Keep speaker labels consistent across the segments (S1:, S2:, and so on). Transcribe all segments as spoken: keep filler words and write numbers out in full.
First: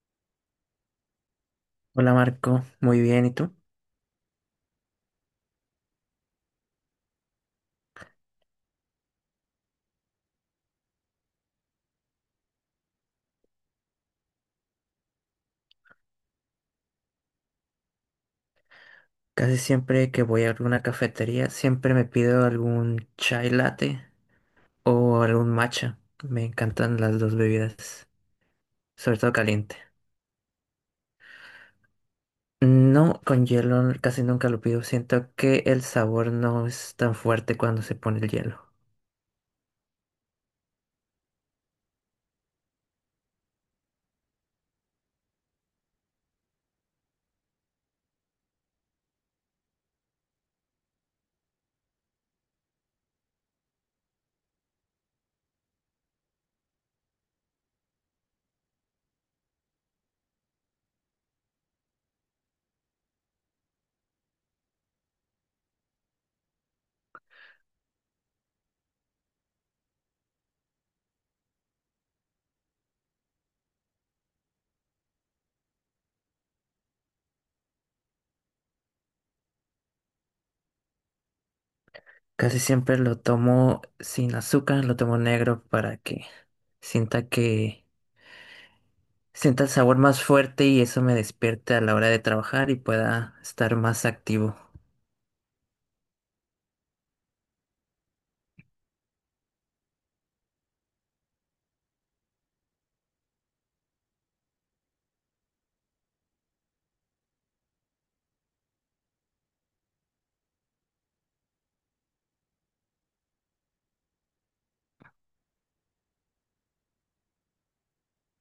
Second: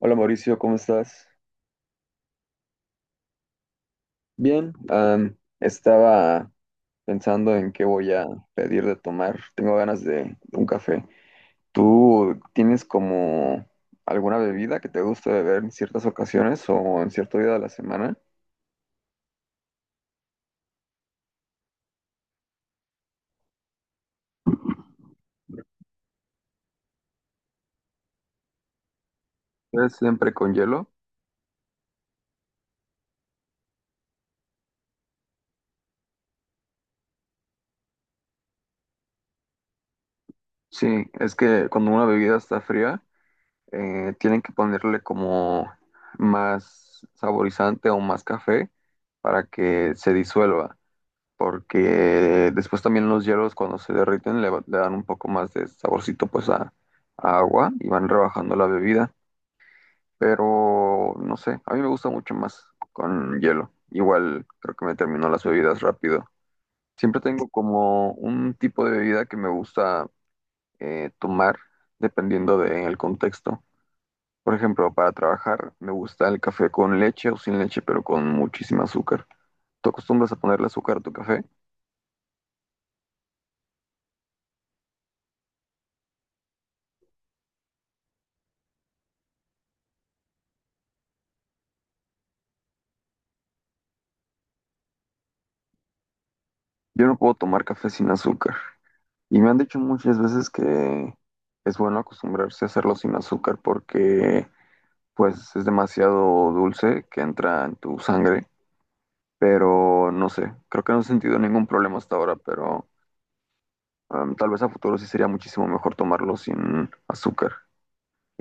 S1: Hola Mauricio, ¿cómo estás?
S2: Hola Marco, muy bien, ¿y tú?
S1: Bien, am, estaba pensando en qué voy a pedir de tomar. Tengo ganas de, un café. ¿Tú tienes como alguna bebida que te guste beber en ciertas ocasiones o en cierto día de la semana?
S2: Casi siempre que voy a alguna cafetería, siempre me pido algún chai latte o algún matcha. Me encantan las dos bebidas, sobre todo caliente.
S1: ¿Es siempre con hielo?
S2: No, con hielo casi nunca lo pido. Siento que el sabor no es tan fuerte cuando se pone el hielo.
S1: Sí, es que cuando una bebida está fría, eh, tienen que ponerle como más saborizante o más café para que se disuelva. Porque después también los hielos cuando se derriten le, va- le dan un poco más de saborcito pues a, a agua y van rebajando la bebida, pero no sé, a mí me gusta mucho más con hielo. Igual creo que me terminó las bebidas rápido. Siempre tengo como un tipo de bebida que me gusta eh, tomar dependiendo del contexto. Por ejemplo, para trabajar me gusta el café con leche o sin leche, pero con muchísima azúcar. ¿Tú acostumbras a ponerle azúcar a tu café?
S2: Casi siempre lo tomo sin azúcar, lo tomo negro para que sienta que sienta el sabor más fuerte y eso me despierte a la hora de trabajar y pueda estar más activo.
S1: Yo no puedo tomar café sin azúcar. Y me han dicho muchas veces que es bueno acostumbrarse a hacerlo sin azúcar porque pues es demasiado dulce que entra en tu sangre. Pero no sé, creo que no he sentido ningún problema hasta ahora, pero em, tal vez a futuro sí sería muchísimo mejor tomarlo sin azúcar.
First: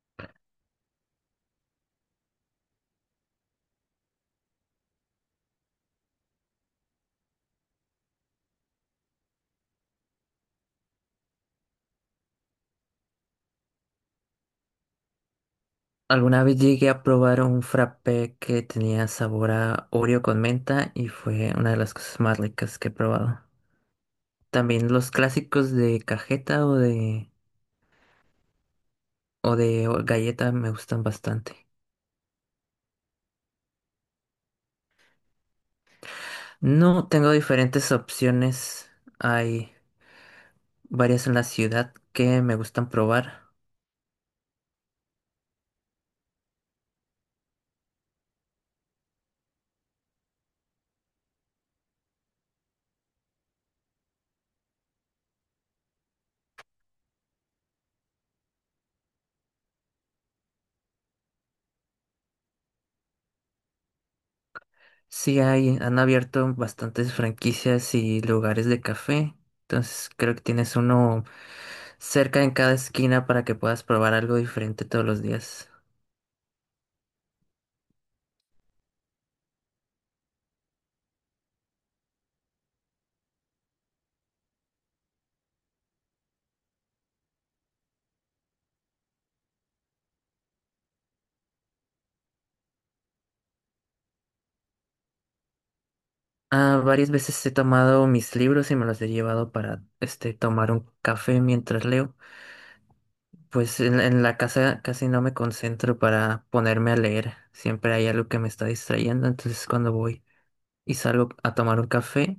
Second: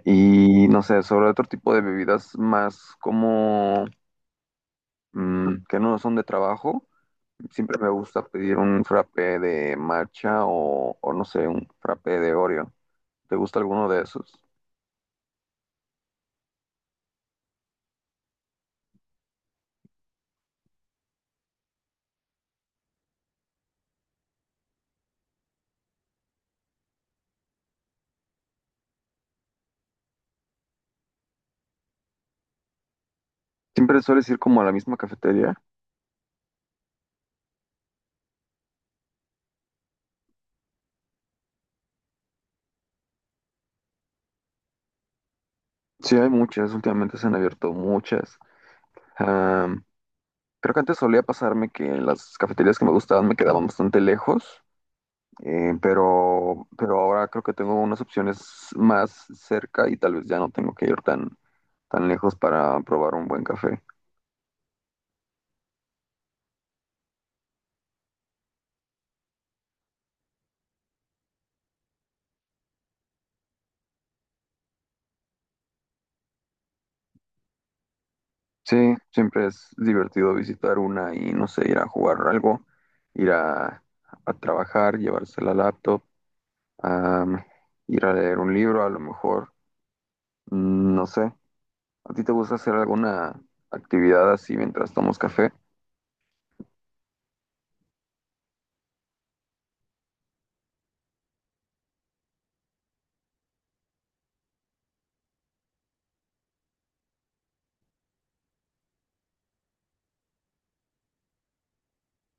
S1: Y no sé, sobre otro tipo de bebidas más como mm, que no son de trabajo, siempre me gusta pedir un frappé de matcha o, o no sé, un frappé de Oreo. ¿Te gusta alguno de esos?
S2: Alguna vez llegué a probar un frappé que tenía sabor a Oreo con menta y fue una de las cosas más ricas que he probado. También los clásicos de cajeta o de, o de o- galleta me gustan bastante.
S1: Siempre sueles ir como a la misma cafetería.
S2: No tengo diferentes opciones. Hay varias en la ciudad que me gustan probar.
S1: Sí, hay muchas, últimamente se han abierto muchas. Am, Creo que antes solía pasarme que las cafeterías que me gustaban me quedaban bastante lejos, eh, pero, pero ahora creo que tengo unas opciones más cerca y tal vez ya no tengo que ir tan, tan lejos para probar un buen café.
S2: Sí hay, han abierto bastantes franquicias y lugares de café. Entonces creo que tienes uno cerca en cada esquina para que puedas probar algo diferente todos los días.
S1: Sí, siempre es divertido visitar una y no sé, ir a jugar algo, ir a, a trabajar, llevarse la laptop, am, ir a leer un libro, a lo mejor, mm, no sé. ¿A ti te gusta hacer alguna actividad así mientras tomamos café?
S2: Ah, varias veces he tomado mis libros y me los he llevado para este tomar un café mientras leo. Pues en, en la casa casi no me concentro para ponerme a leer. Siempre hay algo que me está distrayendo, entonces cuando voy y salgo a tomar un café,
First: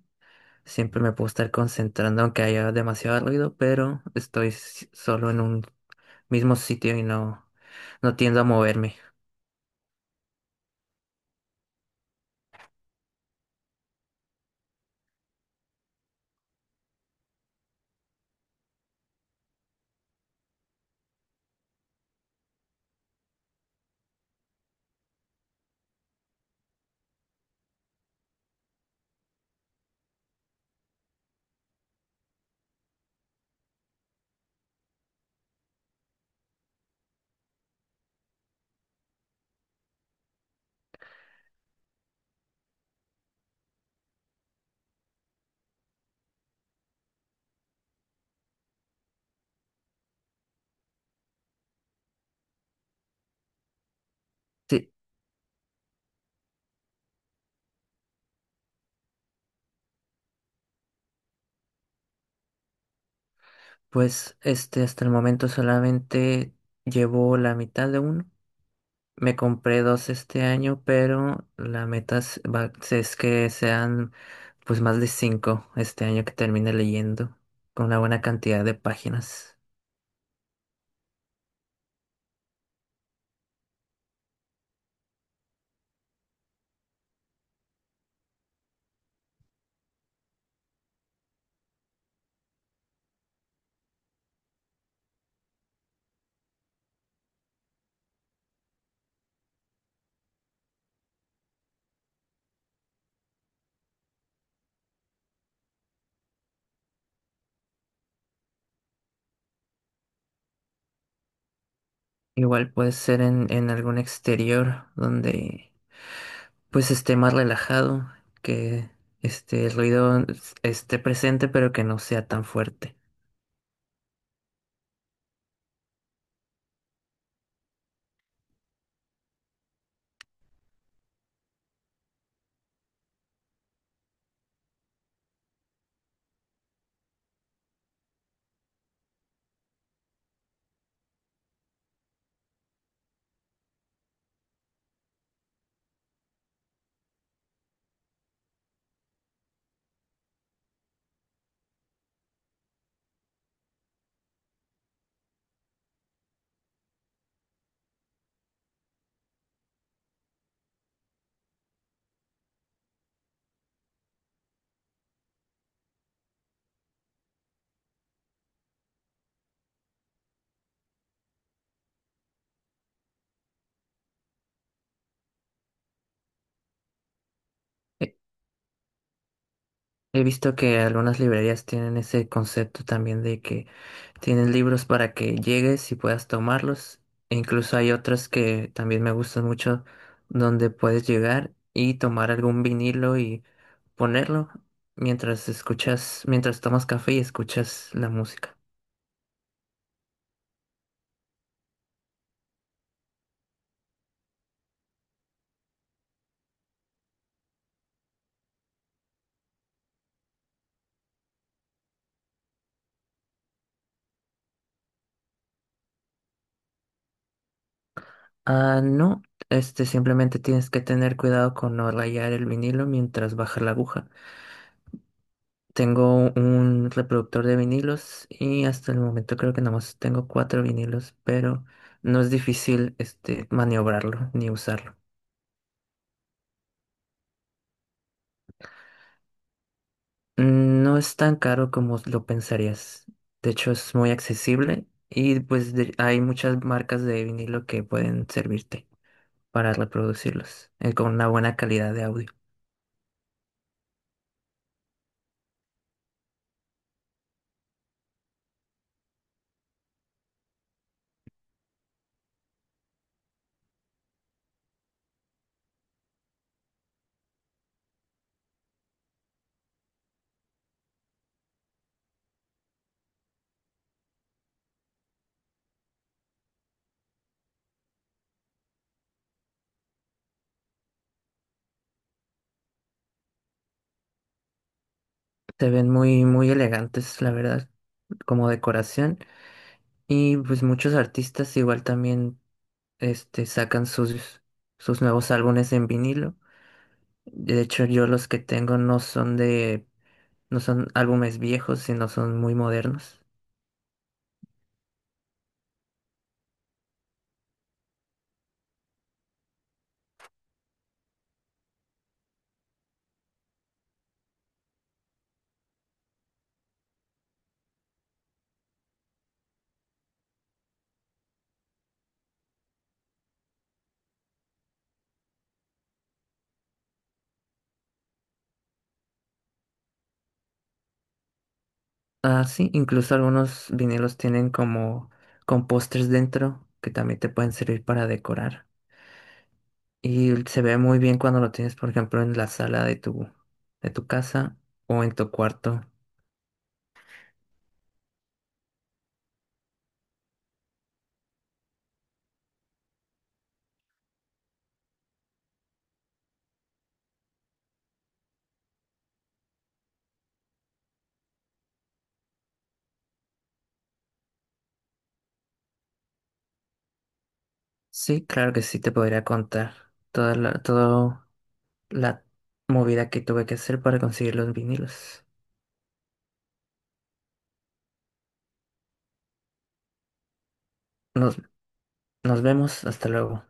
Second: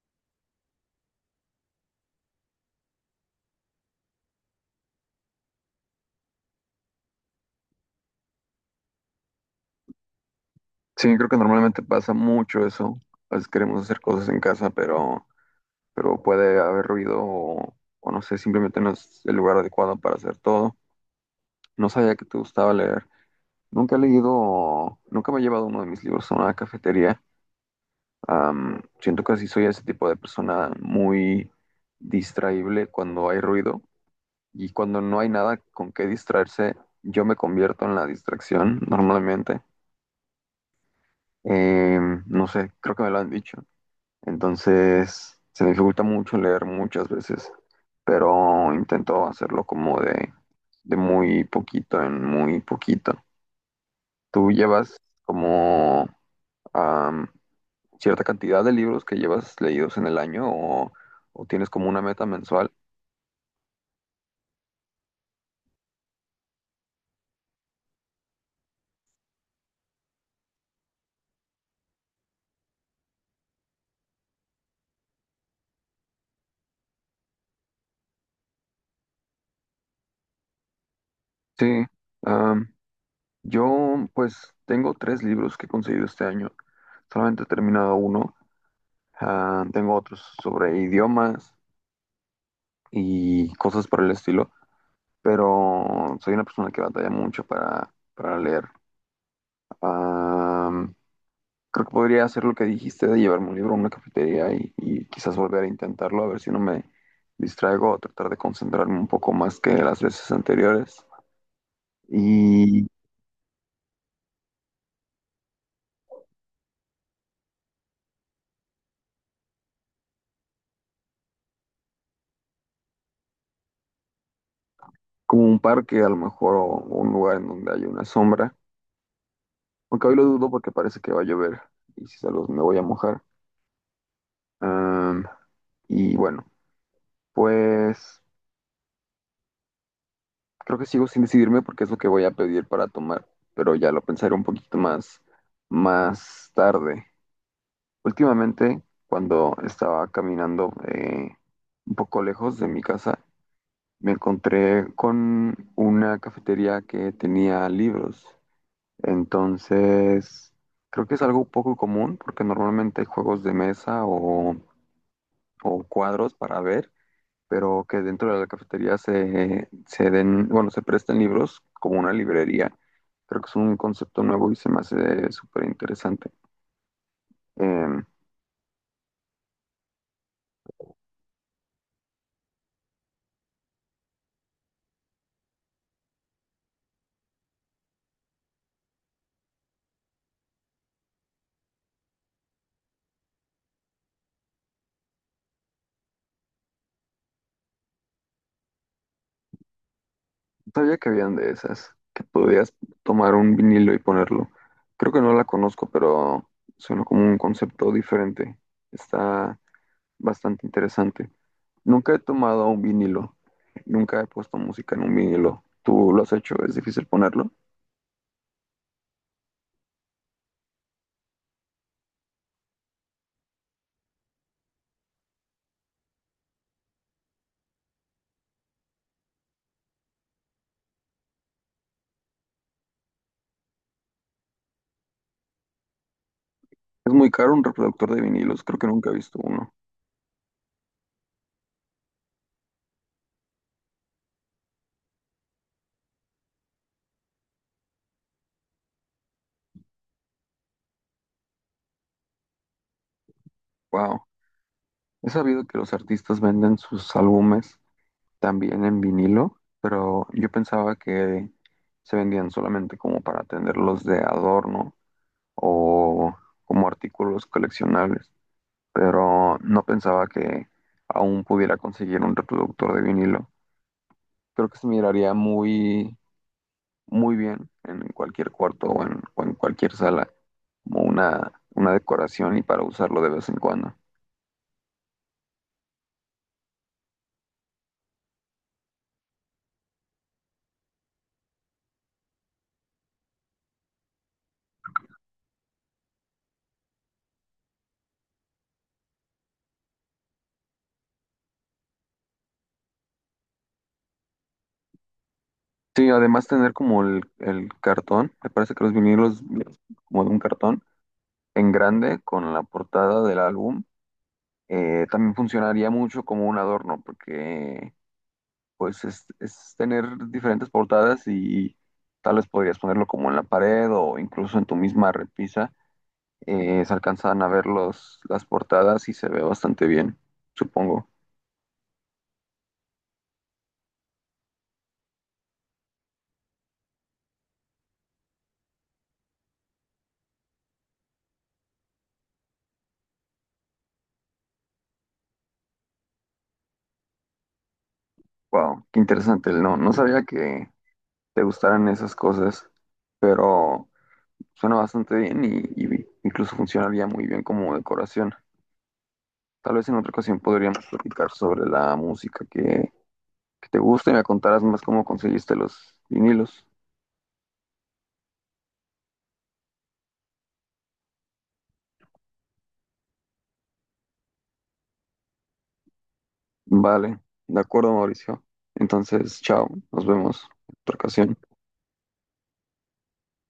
S2: siempre me puedo estar concentrando aunque haya demasiado ruido, pero estoy s- solo en un mismo sitio y no, no tiendo a moverme.
S1: Sí, creo que normalmente pasa mucho eso. A veces queremos hacer cosas en casa, pero, pero puede haber ruido o, o no sé, simplemente no es el lugar adecuado para hacer todo. No sabía que te gustaba leer. Nunca he leído, nunca me he llevado uno de mis libros a una cafetería. Am, siento que así soy ese tipo de persona muy distraíble cuando hay ruido y cuando no hay nada con qué distraerse, yo me convierto en la distracción normalmente. Em, no sé, creo que me lo han dicho. Entonces, se me dificulta mucho leer muchas veces, pero intento hacerlo como de, de muy poquito en muy poquito. Tú
S2: Sí,
S1: llevas como am, cierta cantidad de libros que llevas leídos en el año o, o tienes como una meta mensual.
S2: pues este hasta el momento solamente llevo la mitad de uno. Me compré dos este año, pero la meta es, va- es que sean pues más de cinco este año que termine leyendo, con una buena cantidad de páginas.
S1: Sí, am, yo pues tengo tres libros que he conseguido este año. Solamente he terminado uno. Ah, tengo otros sobre idiomas y cosas por el estilo, pero soy una persona que batalla mucho para, para leer. Am, Creo que podría hacer lo que dijiste de llevarme un libro a una cafetería y, y quizás volver a intentarlo, a ver si no me distraigo o tratar de concentrarme un poco más que las veces anteriores.
S2: Igual
S1: Y
S2: puede ser en, en algún exterior donde pues esté más relajado, que este el ruido es- esté presente pero que no sea tan fuerte.
S1: como un parque, a lo mejor, o un lugar en donde haya una sombra. Aunque hoy lo dudo porque parece que va a llover y si salgo me voy a mojar. Am, y bueno, pues. Creo que sigo sin decidirme porque es lo que voy a pedir para tomar, pero ya lo pensaré un poquito más, más tarde. Últimamente, cuando estaba caminando eh, un poco lejos de mi casa, me encontré con una cafetería que tenía libros. Entonces, creo que es algo poco común porque normalmente hay juegos de mesa o, o cuadros para ver pero que dentro de la cafetería se, se den, bueno, se presten libros como una librería. Creo que es un concepto nuevo y se me hace súper interesante. Em,
S2: He he visto que algunas librerías tienen ese concepto también de que tienen libros para que llegues y puedas tomarlos. E incluso hay otras que también me gustan mucho donde puedes llegar y tomar algún vinilo y ponerlo mientras escuchas, mientras tomas café y escuchas la música.
S1: sabía que habían de esas, que podías tomar un vinilo y ponerlo. Creo que no la conozco, pero suena como un concepto diferente. Está bastante interesante. Nunca he tomado un vinilo, nunca he puesto música en un vinilo. ¿Tú lo has hecho? ¿Es difícil ponerlo?
S2: Ah, no, este simplemente tienes que tener cuidado con no rayar el vinilo mientras baja la aguja. Tengo un reproductor de vinilos y hasta el momento creo que nada más tengo cuatro vinilos, pero no es difícil este maniobrarlo ni usarlo.
S1: Es muy caro un reproductor de vinilos, creo que nunca he visto uno.
S2: Mm, No es tan caro como lo pensarías. De hecho, es muy accesible y pues de- hay muchas marcas de vinilo que pueden servirte para reproducirlos eh, con una buena calidad de audio.
S1: Wow, he sabido que los artistas venden sus álbumes también en vinilo, pero yo pensaba que se vendían solamente como para tenerlos de adorno o como artículos coleccionables, pero no pensaba que aún pudiera conseguir un reproductor de vinilo. Creo que se miraría muy, muy bien en cualquier cuarto o en, o en cualquier sala, como una, una decoración y para usarlo de vez en cuando.
S2: Se ven muy, muy elegantes, la verdad, como decoración. Y pues muchos artistas igual también este, sacan sus, sus nuevos álbumes en vinilo. De hecho, yo los que tengo no son de, no son álbumes viejos, sino son muy modernos.
S1: Sí, además tener como el, el cartón, me parece que los vinilos como de un cartón en grande con la portada del álbum, eh, también funcionaría mucho como un adorno, porque pues es, es tener diferentes portadas y tal vez podrías ponerlo como en la pared o incluso en tu misma repisa, eh, se alcanzan a ver los, las portadas y se ve bastante bien, supongo.
S2: Ah, sí, incluso algunos vinilos tienen como con pósters dentro que también te pueden servir para decorar. Y se ve muy bien cuando lo tienes, por ejemplo, en la sala de tu, de tu casa o en tu cuarto.
S1: Wow, qué interesante, no, no sabía que te gustaran esas cosas, pero... Suena bastante bien y, y incluso funcionaría muy bien como decoración. Tal vez en otra ocasión podríamos platicar sobre la música que, que te gusta y me contarás más cómo conseguiste los vinilos.
S2: Sí, claro que sí te podría contar toda la- todo, la movida que tuve que hacer para conseguir los vinilos.
S1: Vale, de acuerdo, Mauricio. Entonces, chao, nos vemos en otra
S2: Nos,
S1: ocasión.
S2: nos vemos, hasta luego.